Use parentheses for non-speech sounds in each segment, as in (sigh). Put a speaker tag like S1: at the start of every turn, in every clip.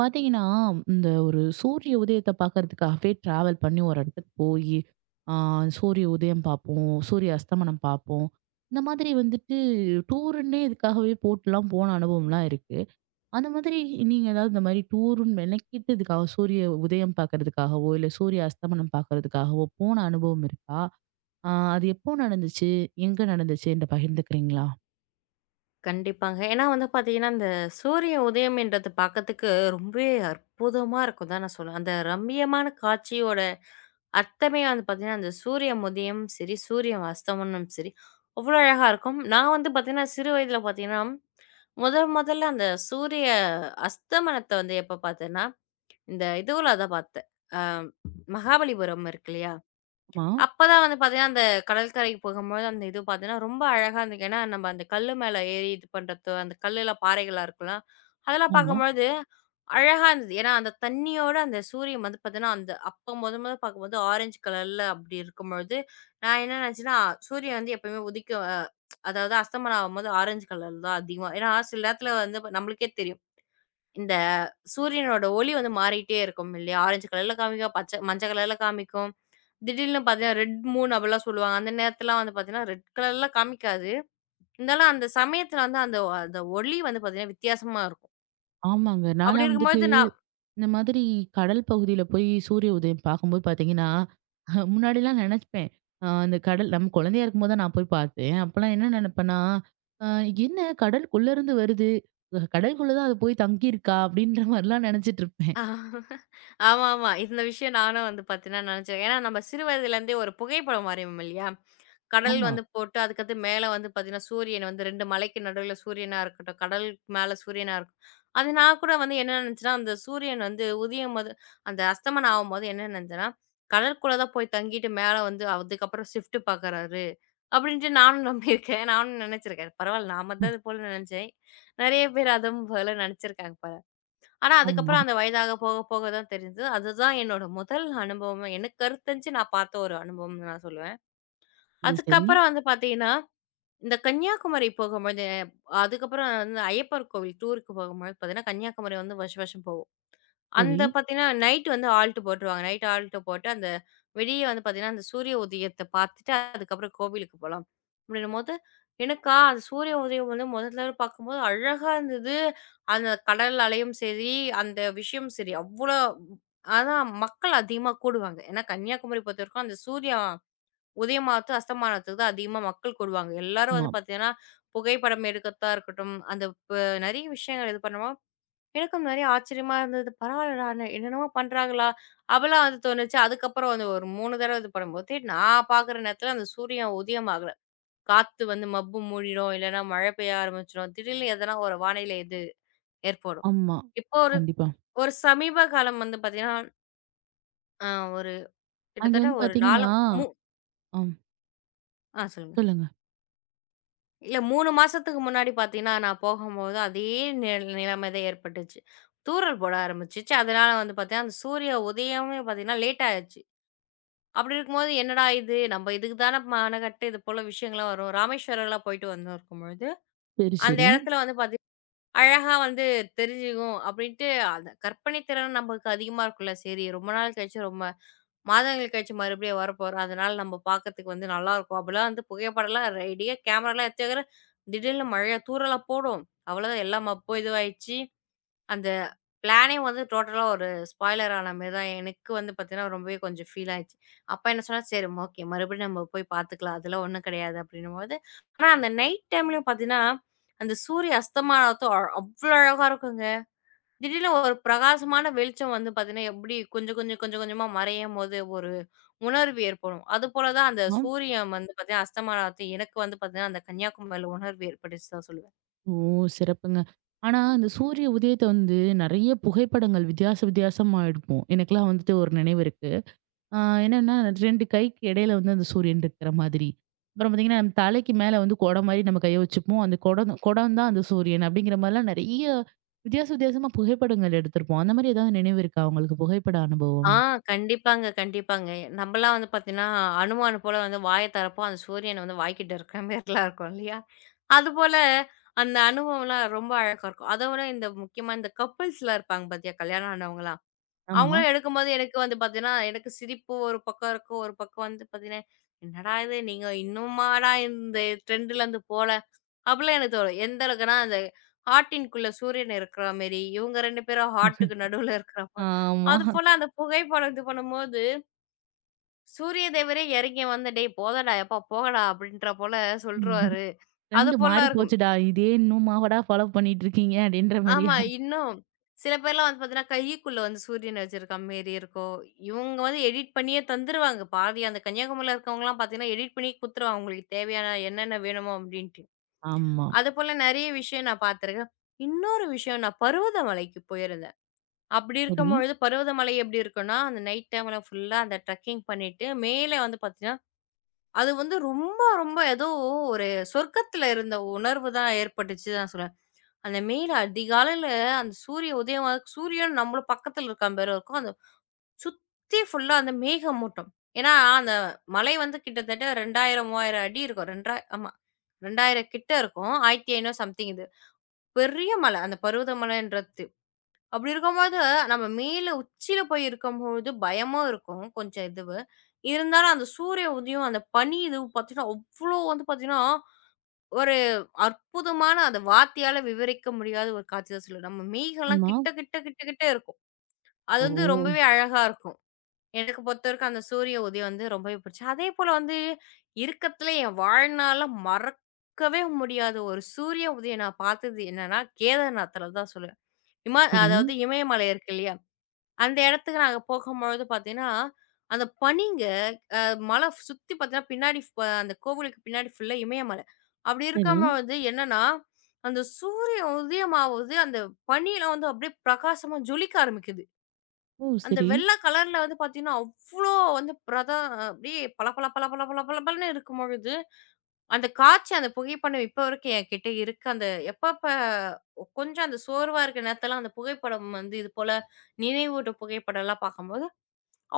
S1: பாத்தீங்கன்னா, இந்த ஒரு சூரிய உதயத்த பாக்கறதுக்காகவே டிராவல் பண்ணி ஒரு இடத்துக்கு போயி, ஆ சூரிய உதயம் பார்ப்போம், சூரிய அஸ்தமனம் பார்ப்போம். இந்த மாதிரி வந்துட்டு டூருன்னே இதுக்காகவே போட்டுலாம் போன அனுபவம்லாம் இருக்கு. அந்த மாதிரி நீங்க ஏதாவது இந்த மாரி டூருன்னு மெனக்கிட்டு இதுக்காக சூரிய உதயம் பார்க்கறதுக்காகவோ, இல்ல சூரிய அஸ்தமனம் பார்க்கறதுக்காகவோ போன அனுபவம் இருக்கா? அது எப்போ நடந்துச்சு? எங்க நடந்துச்சு? என்ட்ட பகிர்ந்துக்கிறீங்களா?
S2: கண்டிப்பாங்க. ஏன்னா வந்து பார்த்தீங்கன்னா, இந்த சூரிய உதயம்ன்றது பார்க்கறதுக்கு ரொம்பவே அற்புதமா இருக்கும் தான் நான் சொல்லுவேன். அந்த ரம்மியமான காட்சியோட அர்த்தமே வந்து பார்த்தீங்கன்னா, அந்த சூரிய உதயம் சரி, சூரிய அஸ்தமனம் சரி, அவ்வளோ அழகா இருக்கும். நான் வந்து பார்த்தீங்கன்னா, சிறு வயதில பார்த்தீங்கன்னா, முதல் முதல்ல அந்த சூரிய அஸ்தமனத்த வந்து எப்ப பார்த்தேன்னா, இந்த இதுவுல தான் பார்த்தேன். அ மகாபலிபுரம் இருக்கு இல்லையா?
S1: ஆமா,
S2: அப்பதான் வந்து பார்த்தீங்கன்னா, அந்த கடற்கரைக்கு போகும்போது அந்த இது பார்த்தீங்கன்னா, ரொம்ப அழகா இருந்துக்கு. ஏன்னா நம்ம அந்த கல்லு மேல ஏறி இது பண்றது, அந்த கல்லுல பாறைகளா இருக்கும்ல. அதெல்லாம்
S1: ஆமா.
S2: பார்க்கும்பொழுது அழகா இருந்தது. ஏன்னா அந்த தண்ணியோட அந்த சூரியன் வந்து பார்த்தீங்கன்னா, அந்த அப்ப மொத மொத பார்க்கும்போது ஆரஞ்சு கலர்ல அப்படி இருக்கும்பொழுது, நான் என்ன நினச்சேன்னா, சூரியன் வந்து எப்பயுமே உதிக்க அதாவது அஸ்தமனம் ஆகும்போது ஆரஞ்சு கலர்ல தான் அதிகமா, ஏன்னா சில நேரத்துல வந்து நம்மளுக்கே தெரியும். இந்த சூரியனோட ஒளி வந்து மாறிட்டே இருக்கும் இல்லையா? ஆரஞ்சு கலர்ல காமிக்கும், பச்ச மஞ்ச கலர்ல காமிக்கும். திடீர்னு பார்த்தீங்கன்னா, ரெட் மூன் அப்படிலாம் சொல்லுவாங்க. அந்த நேரத்துலலாம் வந்து பார்த்தீங்கன்னா, ரெட் கலர்ல காமிக்காது. இருந்தாலும் அந்த சமயத்துல வந்து அந்த அந்த ஒளி வந்து பார்த்தீங்கன்னா வித்தியாசமா இருக்கும்.
S1: ஆமாங்க.
S2: அப்படி
S1: நான்லாம் வந்து
S2: இருக்கும்போது நான்
S1: இந்த மாதிரி கடல் பகுதியில போய் சூரிய உதயம் பார்க்கும்போது பார்த்தீங்கன்னா, (laughs) முன்னாடிலாம் நினைப்பேன். அந்த கடல் நம்ம குழந்தையா இருக்கும்போது தான் நான் போய் பார்த்தேன். அப்பலாம் என்ன நினைப்பேன்னா, அ "என்ன கடலுக்குள்ள இருந்து வருது. கடலுக்குள்ள தான் அது போய் தங்கியிருக்கா?" அப்படின்ற மாரிலாம் நினைச்சிட்டுருப்பேன்.
S2: ஆமாமா. இந்த விஷயம் நானும் வந்து பார்த்தீங்கன்னா நினச்சேன். ஏன்னா நம்ம சிறு வயதிலேருந்தே ஒரு புகைப்படம் வரைவோம் இல்லையா? கடல்
S1: ஆமா.
S2: வந்து போட்டு அதுக்கடுத்து மேல வந்து பார்த்தீங்கன்னா, சூரியன் வந்து 2 மலைக்கு நடுவுல சூரியனா இருக்கட்டும், கடலுக்கு மேல சூரியனா இருக்கும். அது நான் கூட வந்து என்ன நினச்சேன்னா, அந்த சூரியன் வந்து உதயம் போது அந்த அஸ்தமனம் ஆவும்போது என்ன நினச்சேன்னா, கடலுக்குள்ள தான் போய் தங்கிட்டு மேல வந்து அதுக்கப்புறம் ஷிஃப்ட் பார்க்குறாரு. அப்படின்ட்டு நானும் நம்பியிருக்கேன். நானும் நினச்சிருக்கேன். பரவாயில்ல, நாம தான் இது போல நினச்சேன். நெறைய பேர் அதுவும் போல நினச்சிருக்காங்க பாருங்க. ஆனா,
S1: ஆமா.
S2: அதுக்கப்புறம் அந்த வயதாக போக போக தான் தெரிஞ்சது. அதுதான் என்னோட முதல் அனுபவம். எனக்கு கருத்தரிஞ்சு நான் பார்த்த ஒரு அனுபவம்னு நான் சொல்லுவேன்.
S1: இது சரி,
S2: அதுக்கப்புறம் வந்து பார்த்தீங்கன்னா, இந்த கன்னியாகுமரி போகும்போது, அதுக்கப்புறம் வந்து ஐயப்பர் கோவில் டூருக்கு போகும்போது பார்த்தீங்கன்னா, கன்னியாகுமரி வந்து வருஷம் வருஷம் போவோம்.
S1: சரி.
S2: அந்த பார்த்தீங்கன்னா, நைட் வந்து ஆல்ட் போட்டுருவாங்க. நைட் ஆல்ட் போட்டு, அந்த வெளிய வந்து பார்த்தீங்கன்னா, அந்த சூரிய உதயத்த பார்த்துட்டு, அதுக்கப்புறம் கோவிலுக்கு போலாம். அப்படின்னும்போது, எனக்கா அந்த சூரிய உதயம் வந்து முதல்ல பார்க்கும்போது அழகா இருந்தது. அந்த கடல் அலையும் சரி, அந்த விஷயம் சரி, அவ்வளோ அதான் மக்கள் அதிகமா கூடுவாங்க. ஏன்னா, கன்னியாகுமரி பொறுத்தவரைக்கும் அந்த சூரிய உதயமாகறதுக்கு, அஸ்தமானத்துக்கு தான் அதிகமா மக்கள் கூடுவாங்க. எல்லாரும்
S1: ஆமா,
S2: வந்து பார்த்தீங்கன்னா, புகைப்படம் எடுக்கத்தா இருக்கட்டும், அந்த ப நிறைய விஷயங்கள் இது பண்ணுவா. எனக்கும் நெறைய ஆச்சரியமா இருந்தது. பரவால்லடா! என்னென்னமோ பண்றாங்களா? அப்பலாம் வந்து தோணுச்சு. அதுக்கப்புறம் வந்து ஒரு 3 தடவ இது பண்ணும்போது, நான் பார்க்குற நேரத்துல அந்த சூரியன் உதயம் ஆகல. காத்து வந்து மப்பு மூடிடும். இல்லன்னா மழை பெய்ய ஆரம்பிச்சுரும். திடீர்னு எதனா ஒரு வானிலை இது ஏற்படும்.
S1: ஆமா.
S2: இப்போ ஒரு
S1: கண்டிப்பா.
S2: ஒரு சமீப காலம் வந்து பார்த்தீங்கன்னா, அ ஒரு
S1: அங்கே
S2: கிட்டத்தட்ட
S1: வந்து
S2: ஒரு 4
S1: பார்த்தீங்கன்னா.
S2: மூ
S1: ஆம்.
S2: சொல்லுங்க.
S1: சொல்லுங்க.
S2: இல்ல 3 மாசத்துக்கு முன்னாடி பார்த்தீங்கன்னா, நான் போகும்போது அதே நிலைமை தான் ஏற்பட்டுச்சு. தூறல் போட ஆரம்பிச்சுச்சு. அதனால வந்து பார்த்தீங்கன்னா, அந்த சூரிய உதயமே பார்த்தீங்கன்னா லேட் ஆயிருச்சு. அப்படி இருக்கும்போது, என்னடா இது! நம்ம இதுக்கு தான மெனக்கட்டு இது போல விஷயங்கள்லாம் வரும். ராமேஸ்வரம்லாம் போயிட்டு வந்திருக்கும் பொழுது,
S1: சரி,
S2: அந்த
S1: சரி.
S2: இடத்துல வந்து பாத்தீங்கன்னா, அழகா வந்து தெரிஞ்சுக்கும் அப்படின்ட்டு, அந்த கற்பனை திறன் நமக்கு அதிகமா இருக்கும்ல. சரி ரொம்ப நாள் கழிச்சு, ரொம்ப மாதங்கள் கழிச்சு மறுபடியும் வரப்போறோம். அதனால நம்ம பாக்கறதுக்கு வந்து நல்லாயிருக்கும். அப்பலாம் வந்து புகைப்படம்லாம் ரெடியா கேமராலாம் எடுத்து வைக்கிறேன். திடீர்னு மழையா தூறலா போடும். அவ்வளோதான், எல்லா மப்பும் இதுவாயிடுச்சு. அந்த பிளானே வந்து டோட்டலா ஒரு ஸ்பாய்லர் ஆன மாரி தான். எனக்கு வந்து பார்த்தீங்கன்னா, ரொம்பவே கொஞ்சம் ஃபீல் ஆயிடுச்சு. அப்பா என்ன சொன்னாரு, "சரி ஓகே, மறுபடியும் நம்ம போய் பார்த்துக்கலாம். அதெல்லாம் ஒண்ணும் கிடையாது." அப்படின்னும்போது, ஆனா அந்த நைட் டைம்லயும் பார்த்தீங்கன்னா, அந்த சூரிய அஸ்தமானத்தும் அவ்ளோ அழகா இருக்குங்க. திடீர்னு ஒரு பிரகாசமான வெளிச்சம் வந்து பார்த்தீங்கன்னா, எப்படி கொஞ்சம் கொஞ்சம் கொஞ்சம் கொஞ்சமா மறையும்போது ஒரு உணர்வு ஏற்படும். அதுபோல தான் அந்த
S1: ஆ.
S2: சூரியன் வந்து பார்த்தீங்கன்னா, அஸ்தமனத்தை எனக்கு வந்து பார்த்தீங்கன்னா, அந்த கன்னியாகுமரியில உணர்வு ஏற்பட்டுச்சு தான் சொல்லுவேன்.
S1: ஓ! சிறப்புங்க. ஆனா, அந்த சூரிய உதயத்த வந்து நெறைய புகைப்படங்கள் வித்தியாச வித்தியாசமா எடுப்போம். எனக்கெல்லாம் வந்துட்டு ஒரு நினைவு இருக்கு. ஆ என்னன்னா 2 கைக்கு இடையில வந்து அந்த சூரியன் இருக்கிற மாதிரி. அப்புறம் பார்த்தீங்கன்னா, நம்ம தலைக்கு மேல வந்து குடம் மாரி நம்ம கைய வச்சுப்போம். அந்த குடம் குடம் தான் அந்த சூரியன் அப்படிங்கிற மாரிலாம் நெறைய வித்தியாச வித்தியாசமா புகைப்படங்கள் எடுத்திருப்போம். அந்த மாரி ஏதாவது நினைவு இருக்கா உங்களுக்கு புகைப்பட
S2: ஆ
S1: அனுபவம்?
S2: கண்டிப்பாங்க, கண்டிப்பாங்க. நம்பலாம் வந்து பார்த்தீங்கன்னா, அனுமான் போல வந்து வாய திறப்போம். அந்த சூரியன் வந்து வாய்க்கிட்ட இருக்கிற மாரிலாம் இருக்கும் இல்லையா? அதுபோல அந்த அனுபவம்லாம் ரொம்ப அழகா இருக்கும். அத விட இந்த முக்கியமா இந்த கப்பிள்ஸ்லாம் இருப்பாங்க பார்த்தியா? கல்யாணம் ஆனவங்கலாம்.
S1: ஆமா.
S2: அவங்கலாம் எடுக்கும்போது எனக்கு வந்து பார்த்தீங்கன்னா, எனக்கு சிரிப்பு ஒரு பக்கம் இருக்கும். ஒரு பக்கம் வந்து பார்த்தீங்கன்னா, "என்னடா இது! நீங்க இன்னுமாடா இந்த ட்ரெண்ட்லேருந்து போல" அப்பலாம் எனக்கு தோணும். எந்த அளவுக்குன்னா, அந்த ஹார்ட்டின்குள்ள சூரியன் இருக்கிற மேரி, இவங்க 2 பேரும் ஹார்ட்டுக்கு நடுவுல இருக்கிறப்ப,
S1: ஆமா.
S2: அதுபோல அந்த புகைப்படம் இது பண்ணும்போது, சூரிய தேவரே இறங்கி வந்து, "டேய் போதும்டா, எப்பா போங்கடா" அப்படின்ற போல
S1: (laughs)
S2: சொல்ருவாரு.
S1: 2 மாறி
S2: அதுபோலலாம் இருக்கும்.
S1: போச்சுடா. இதே இன்னுமாவாடா ஃபாலோ பண்ணிட்டு இருக்கீங்க அப்படின்ற
S2: ஆமா.
S1: மாரியா?
S2: இன்னும் சில பேர்லாம் வந்து பார்த்தீங்கன்னா, கைக்குள்ள வந்து சூரியன் வச்சிருக்க மேரி இருக்கும். இவங்க வந்து எடிட் பண்ணியே தந்துருவாங்க. பாதி அந்த கன்னியாகுமரியில இருக்கவங்கலாம் பார்த்தீங்கன்னா, எடிட் பண்ணி குடுத்துருவாங்க. உங்களுக்கு தேவையான என்னென்ன வேணுமோ அப்படின்ட்டு.
S1: ஆமா.
S2: அதுபோல நெறைய விஷயம் நான் பார்த்துருக்கேன். இன்னொரு விஷயம், நான் பருவதமலைக்கு போயிருந்தேன். அப்படி
S1: சரி.
S2: இருக்கும்பொழுது பருவதமலை எப்படி இருக்கும்னா, அந்த நைட் டைம்ல ஃபுல்லா அந்த ட்ரெக்கிங் பண்ணிட்டு மேலே வந்து பார்த்தீங்கன்னா, அது வந்து ரொம்ப ரொம்ப ஏதோ ஒரு சொர்க்கத்தில இருந்த உணர்வு தான் ஏற்பட்டுச்சு தான் சொல்லுவேன். அந்த மேல அதிகாலையில அந்த சூரிய உதயம், சூரியன் நம்மளும் பக்கத்தில இருக்கான் மாரி இருக்கும். அந்த சுத்தி ஃபுல்லா அந்த மேகமூட்டம். ஏன்னா அந்த மலை வந்து கிட்டத்தட்ட 2000, 3000 அடி இருக்கும். 2 ஆமா 2000 கிட்ட இருக்கும். 1500 சம்திங் பெரிய மலை, அந்த பருவதமலைன்றது. அப்படி இருக்கும்போது, நம்ம மேல உச்சியில போய் இருக்கும்பொழுது பயமும் இருக்கும், கொஞ்சம் இதுவு. இருந்தாலும் அந்த சூரிய உதயம், அந்த பனி இதுவு பாத்தீங்கன்னா, அவ்ளோ வந்து பாத்தீங்கன்னா, ஒரு அற்புதமான, அத வார்த்தையால விவரிக்க முடியாத ஒரு காட்சி தான் சொல்லணும். நம்ம மேகம்லாம்
S1: ஆமா.
S2: கிட்ட கிட்ட கிட்ட கிட்ட இருக்கும். அது
S1: ஓ!
S2: வந்து ரொம்பவே அழகா இருக்கும். எனக்கு பொறுத்தவரைக்கும் அந்த சூரிய உதயம் வந்து ரொம்பவே பிடிச்சது. அதேபோல வந்து இருக்கத்துல என் வாழ்நாள்ல மறக்கவே முடியாத ஒரு சூரிய உதயம் நான் பாத்தது என்னன்னா, கேதார்நாத்ல தான் சொல்லுவேன்.
S1: சரி,
S2: அதாவது இமயமலை இருக்கு இல்லையா? அந்த இடத்துக்கு நாங்க போகும்பொழுது பார்த்தீங்கன்னா, அந்த பனிங்க அ மலை சுத்தி பார்த்தீங்கன்னா, பின்னாடி அந்த கோவிலுக்கு பின்னாடி ஃபுல்லா இமயமலை. அப்படி
S1: சரி.
S2: இருக்கும்பொழுது என்னன்னா, அந்த சூரியன் உதயமாவது அந்த பனியில வந்து அப்படியே பிரகாசமா ஜொலிக்க ஆரம்பிக்குது.
S1: ஓ!
S2: அந்த
S1: சரி.
S2: வெள்ள கலர்ல வந்து பார்த்தீங்கன்னா, அவ்ளோ வந்து அப்படியே பளபள பளபள பளபளன்னு இருக்கும்பொழுது அந்த காட்சி, அந்த புகைப்படம் இப்ப வரைக்கும் என்கிட்ட இருக்கு. அந்த எப்பப்ப கொஞ்சம் அந்த சோர்வா இருக்க நேரத்துல அந்த புகைப்படம் வந்து இது போல நினைவூட்டும் புகைப்படம்லாம் பார்க்கும்போது,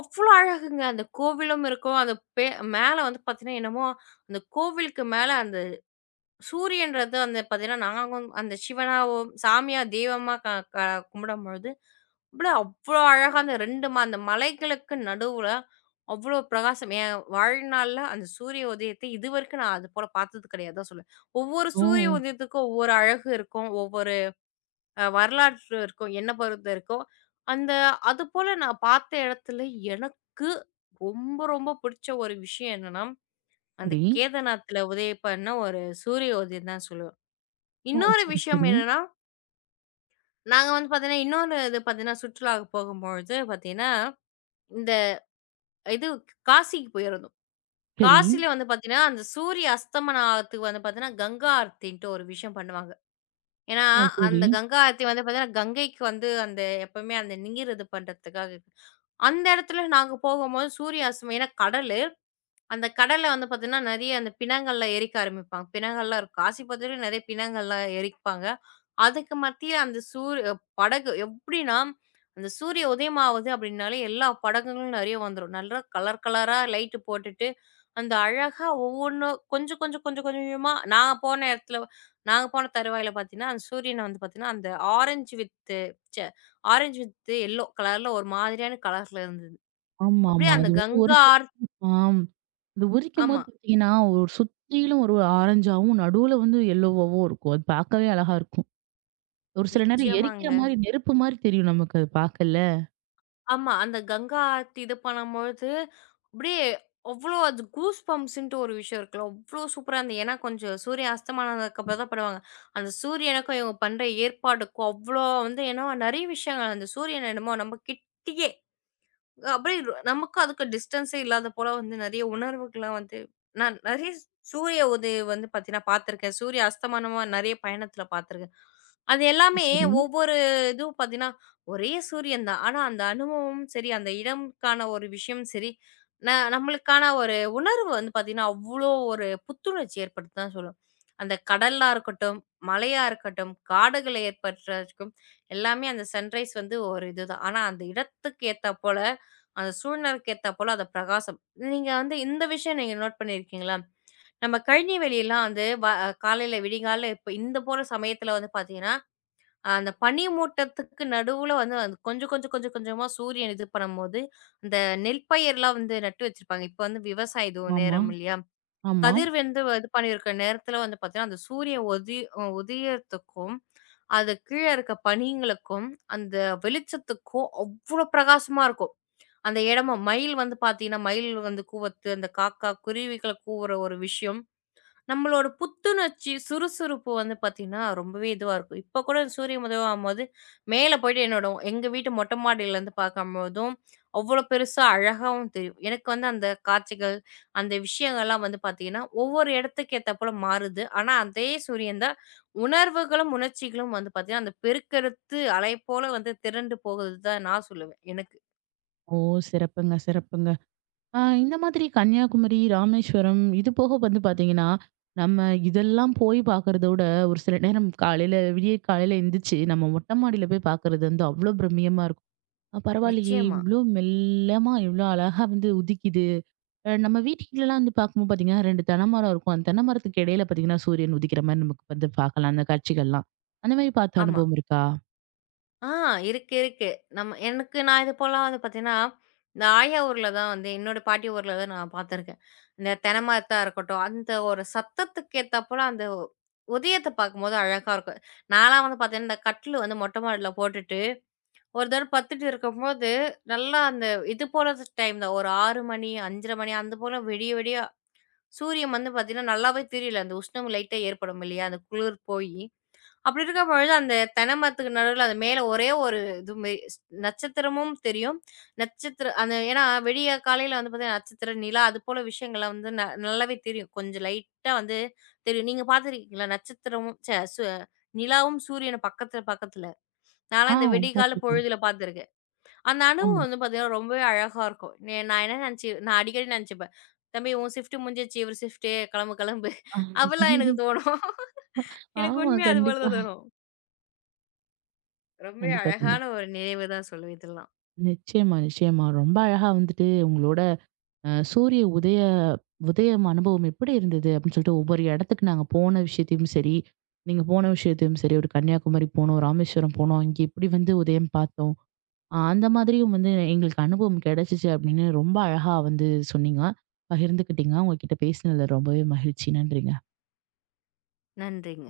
S2: அவ்ளோ அழகுங்க. அந்த கோவிலும் இருக்கும். அந்த பே மேல வந்து பார்த்தீங்கன்னா, என்னமோ அந்த கோவிலுக்கு மேல அந்த சூரியன்றது வந்து பார்த்தீங்கன்னா, நாங்க அந்த சிவனாவும், சாமியா, தெய்வமா க க கும்பிடும்பொழுது, அவ்ளோ அவ்ளோ அழகா அந்த 2 அந்த மலைகளுக்கு நடுவுல அவ்ளோ பிரகாசம். என் வாழ்நாள்ல அந்த சூரிய உதயத்தை இதுவரைக்கும் நான் அதுபோல பார்த்தது கிடையாது தான் சொல்லுவேன். ஒவ்வொரு
S1: ஓ!
S2: சூரிய உதயத்துக்கும் ஒவ்வொரு அழகு இருக்கும். ஒவ்வொரு வரலாற்று இருக்கும். என்ன பொறுத்த இருக்கும். அந்த அதுபோல நான் பார்த்த இடத்துல எனக்கு ரொம்ப, ரொம்ப பிடிச்ச ஒரு விஷயம் என்னன்னா, அந்த
S1: சரி.
S2: கேதர்நாத்ல உதயம் பண்ண ஒரு சூரிய உதயம் தான் சொல்லுவேன்.
S1: ஓ!
S2: இன்னொரு
S1: சரி,
S2: விஷயம்
S1: சரி.
S2: என்னன்னா, நாங்க வந்து பார்த்தீங்கன்னா, இன்னொரு இது பார்த்தீங்கன்னா, சுற்றுலாவுக்கு போகும்பொழுது பார்த்தீங்கன்னா, இந்த இது காசிக்கு போயிருந்தோம்.
S1: சரி.
S2: காசில வந்து பார்த்தீங்கன்னா, அந்த சூரிய அஸ்தமனம் ஆவறதுக்கு வந்து பார்த்தீங்கன்னா, கங்கா ஆரத்தின்ட்டு ஒரு விஷயம் பண்ணுவாங்க. ஏன்னா,
S1: ஓ! சரி.
S2: அந்த கங்கா ஆரத்தி வந்து பார்த்தீங்கன்னா, கங்கைக்கு வந்து அந்த எப்பவுமே அந்த நீர் இது பண்றதுக்காக இருக்கு. அந்த இடத்துல நாங்க போகும்போது சூரிய அஸ்தமனம் ஏன்னா கடலு. அந்த கடல்ல வந்து பார்த்தீங்கன்னா, நெறைய அந்த பிணங்கள்லாம் எரிக்க ஆரம்பிப்பாங்க. பிணங்கள்லாம் இருக்கும். காசி பார்த்துட்டு நெறைய பிணங்கள்லாம் எரிப்பாங்க. அதுக்கு மத்திய அந்த படகு எப்படின்னா, அந்த சூரிய உதயம் ஆவுது அப்படின்னாலே, எல்லா படகுகளும் நெறைய வந்துரும். நல்லா கலர் கலரா லைட்டு போட்டுட்டு, அந்த அழகா ஒவ்வொன்னும் கொஞ்சம் கொஞ்சம் கொஞ்சம் கொஞ்சமா நான் போன இடத்துல நாங்க போன தருவாயில பார்த்தீங்கன்னா, அந்த சூரியன வந்து பார்த்தீங்கன்னா, அந்த ஆரஞ்சு வித்து ச்சே ஆரஞ்சு வித் எல்லோ கலர்ல ஒரு மாதிரியான கலர்ல இருந்தது.
S1: ஆமா,
S2: அப்படியே
S1: ஆமா.
S2: அந்த
S1: அது வந்து ஒரு
S2: கங்கா
S1: சில.
S2: ஆர்
S1: ஆம். அது
S2: ஆமா.
S1: உரிக்கும்போது பார்த்தீங்கன்னா, ஒரு சுத்திலும் ஒரு ஆரஞ்சாவும், நடுவுல வந்து எல்லோவாவும் இருக்கும். அது பார்க்கவே அழகா இருக்கும். ஒரு சில நேரம் எரிக்கிற
S2: நிச்சயமாங்க.
S1: மாரி, நெருப்பு மாரி தெரியும் நமக்கு அது பார்க்கல.
S2: ஆமா. அந்த கங்கா ஆர்த்தி இது பண்ணும்பொழுது, அப்படியே அவ்ளோ அது கூஸ் பம்ப்ஸ்ன்ட்டு ஒரு விஷயம் இருக்குல்ல. அவ்ளோ சூப்பரா இருந்தது. ஏன்னா, கொஞ்சம் சூரியன் அஸ்தமானதுக்கு அப்புறம் தான் படுவாங்க. அந்த சூரியனுக்கும் இவங்க பண்ற ஏற்பாடுக்கும் அவ்ளோ வந்து ஏன்னா, நெறைய விஷயங்கள் அந்த சூரியன் என்னமோ நம்ம கிட்டயே அப்படியே நமக்கும் அதுக்கும் டிஸ்டன்ஸே இல்லாத போல வந்து நெறைய உணர்வுகள்லாம் வந்து நான் நெறைய சூரிய உதயம் வந்து பார்த்தீங்கன்னா பார்த்துருக்கேன். சூரிய அஸ்தமனமா நெறைய பயணத்தில பார்த்துருக்கேன். அது எல்லாமே
S1: சரி.
S2: ஒவ்வொரு இதுவும் பார்த்தீங்கன்னா, ஒரே சூரியன் தான். ஆனா அந்த அனுபவமும் சரி, அந்த இடம்க்கான ஒரு விஷயமும் சரி, நம்மளுக்கான ஒரு உணர்வு வந்து பார்த்தீங்கன்னா, அவ்ளோ ஒரு புத்துணர்ச்சி ஏற்படுத்துன்னு தான் சொல்லணும். அந்த கடலா இருக்கட்டும், மலையா இருக்கட்டும், காடுகள் ஏற்படுறதுக்கும் எல்லாமே அந்த சன்ரைஸ் வந்து ஒரு இதுதான். ஆனா அந்த இடத்துக்கு ஏத்தா போல அந்த சூழ்நிலைக்கு ஏத்தா போல அது பிரகாசம். நீங்க வந்து இந்த விஷயம் நீங்க நோட் பண்ணியிருக்கீங்களா? நம்ம கழனி வெளியலாம் வந்து வ காலையில விடிகாலைல இப்ப இந்த போற சமயத்துல வந்து பார்த்தீங்கன்னா, அந்த பனி மூட்டத்துக்கு நடுவுல வந்து அது கொஞ்சம் கொஞ்சம் கொஞ்சம் கொஞ்சமா சூரியன் இது பண்ணும்போது, அந்த நெல் பயிர்லாம் வந்து நட்டு வச்சிருப்பாங்க. இப்ப வந்து விவசாய இது
S1: ஆமா,
S2: நேரம் இல்லையா?
S1: ஆமா.
S2: கதிர் வந்து இது பண்ணியிருக்க நேரத்துல வந்து பார்த்தீங்கன்னா, அந்த சூரிய உதயத்துக்கும், அது கீழ இருக்க பனிங்களுக்கும், அந்த வெளிச்சத்துக்கும் அவ்ளோ பிரகாசமா இருக்கும். அந்த இடமும் மயில் வந்து பார்த்தீங்கன்னா, மயில் வந்து கூவத்து, அந்த காக்கா, குருவிகள் கூவுற ஒரு விஷயம், நம்மளோட புத்துணர்ச்சி, சுறுசுறுப்பு வந்து பார்த்தீங்கன்னா, ரொம்பவே இதுவா இருக்கும். இப்ப கூட சூரியன் ஆகும்போது, மேல போயிட்டு என்னோட எங்க வீட்டு மொட்டை மாடியிலேருந்து பார்க்கும்போதும், அவ்வளோ பெருசா அழகாவும் தெரியும். எனக்கு வந்து அந்த காட்சிகள், அந்த விஷயங்கள்லாம் வந்து பார்த்தீங்கன்னா, ஒவ்வொரு இடத்துக்கு ஏத்தாப்போல மாறுது. ஆனா, அதே சூரியன் தான். உணர்வுகளும், உணர்ச்சிகளும் வந்து பார்த்தீங்கன்னா, அந்த பெருக்கெடுத்து அலை போல வந்து திரண்டு போகுது தான் நான் சொல்லுவேன் எனக்கு.
S1: ஓ! சிறப்புங்க, சிறப்புங்க. இந்த மாதிரி கன்னியாகுமரி, ராமேஸ்வரம் இது போக வந்து பார்த்தீங்கன்னா, நம்ம இதெல்லாம் போய் பார்க்கறத விட, ஒரு சில நேரம் காலையில விடிய காலையில எந்திரிச்சு, நம்ம மொட்டை மாடியில போய் பார்க்கறது வந்து அவ்ளோ பிரம்மியமா இருக்கும். பரவாயில்லையே!
S2: நிச்சயமா.
S1: இவ்ளோ மெல்லமா, இவ்ளோ அழகா வந்து உதிக்குது. நம்ம வீட்டுக்கிட்டலாம் வந்து பார்க்கும்போது பார்த்தீங்கன்னா, 2 தென்னை மரம் இருக்கும். அந்த தென்னை மரத்துக்கு இடையில பார்த்தீங்கன்னா, சூரியன் உதிக்கிற மாரி நமக்கு வந்து பார்க்கலாம், அந்த காட்சிகள்லாம். அந்த மாரி பார்த்த
S2: ஆமா.
S1: அனுபவம் இருக்கா?
S2: ஆ இருக்கு, இருக்கு. நம்ம எனக்கு நான் இது போலாம் வந்து பார்த்தீங்கன்னா, இந்த ஆயா ஊர்ல தான் வந்து என்னோட பாட்டி ஊர்ல தான் நான் பார்த்துருக்கேன். இந்த தென்னை மரத்தா இருக்கட்டும், அந்த ஒரு சத்தத்துக்கு ஏத்தாப்போல அந்த உதயத்த பார்க்கும்போது அழகா இருக்கும். நான்லாம் வந்து பார்த்தீங்கன்னா, இந்த கட்டிலு வந்து மொட்டை மாடில போட்டுட்டு, ஒரு தடவ படுத்துட்டு இருக்கும்போது, நல்லா அந்த இது போல டைம் தான். ஒரு 6 மணி, 5:30 மணி அந்த போல விடிய விடிய சூரியன் வந்து பார்த்தீங்கன்னா, நல்லாவே தெரியல. அந்த உஷ்ணம் லைட்டா ஏற்படும் இல்லையா? அந்த குளிர் போயி. அப்படி இருக்கும் பொழுது, அந்த தென்னை மரத்துக்கு நடுவுல அது மேல ஒரே ஒரு இது மாரி நட்சத்திரமும் தெரியும். நட்சத்திர அந்த ஏன்னா விடிய காலையில வந்து பார்த்தீங்கன்னா, நட்சத்திரம், நிலா அது போல விஷயங்கள்லாம் வந்து நல்லாவே தெரியும். கொஞ்சம் லைட்டா வந்து தெரியும். நீங்க பார்த்துருக்கீங்களா? நட்சத்திரமும் ச்ச சு நிலாவும் சூரியனும் பக்கத்துல, பக்கத்துல. நான்லாம்
S1: ஆ
S2: இந்த விடிகால
S1: பார்த்துருக்கேன்.
S2: பொழுதுல பார்த்துருக்கேன். அந்த அனுபவம்
S1: ஆமா.
S2: வந்து பார்த்தீங்கன்னா, ரொம்பவே அழகா இருக்கும். நான் என்ன நினச்சு நான் அடிக்கடி நினச்சுப்பேன். "தம்பி உன் ஷிஃப்ட் முடிஞ்சிருச்சு. இவர் ஷிஃப்ட்டு கிளம்பு, கிளம்பு."
S1: ஆ,
S2: அப்படிலாம் எனக்கு தோணும். (laughs) எனக்கு
S1: ஆமா.
S2: உண்மையா அது போல
S1: கண்டிப்பா.
S2: தான் தோணும். ரொம்பவே
S1: கண்டிப்பா,
S2: அழகான
S1: கண்டிப்பா.
S2: ஒரு நினைவு தான் சொல்லுவேன் இதெல்லாம்.
S1: நிச்சயமா, நிச்சயமா. ரொம்ப அழகா வந்துட்டு உங்களோட சூரிய உதய உதயம் அனுபவம் எப்படி இருந்தது? அப்படின்னு சொல்லிட்டு ஒவ்வொரு இடத்துக்கு நாங்க போன விஷயத்தையும் சரி, நீங்க போன விஷயத்தையும் சரி, ஒரு கன்னியாகுமரி போனோம், ராமேஸ்வரம் போனோம், இங்க இப்படி வந்து உதயம் பார்த்தோம். அந்த மாதிரியும் வந்து எங்களுக்கு அனுபவம் கிடைச்சிச்சு அப்படின்னு ரொம்ப அழகா வந்து சொன்னீங்க. பகிர்ந்துக்கிட்டீங்க. உங்ககிட்ட பேசினதுல ரொம்பவே மகிழ்ச்சி. நன்றிங்க.
S2: நன்றிங்க.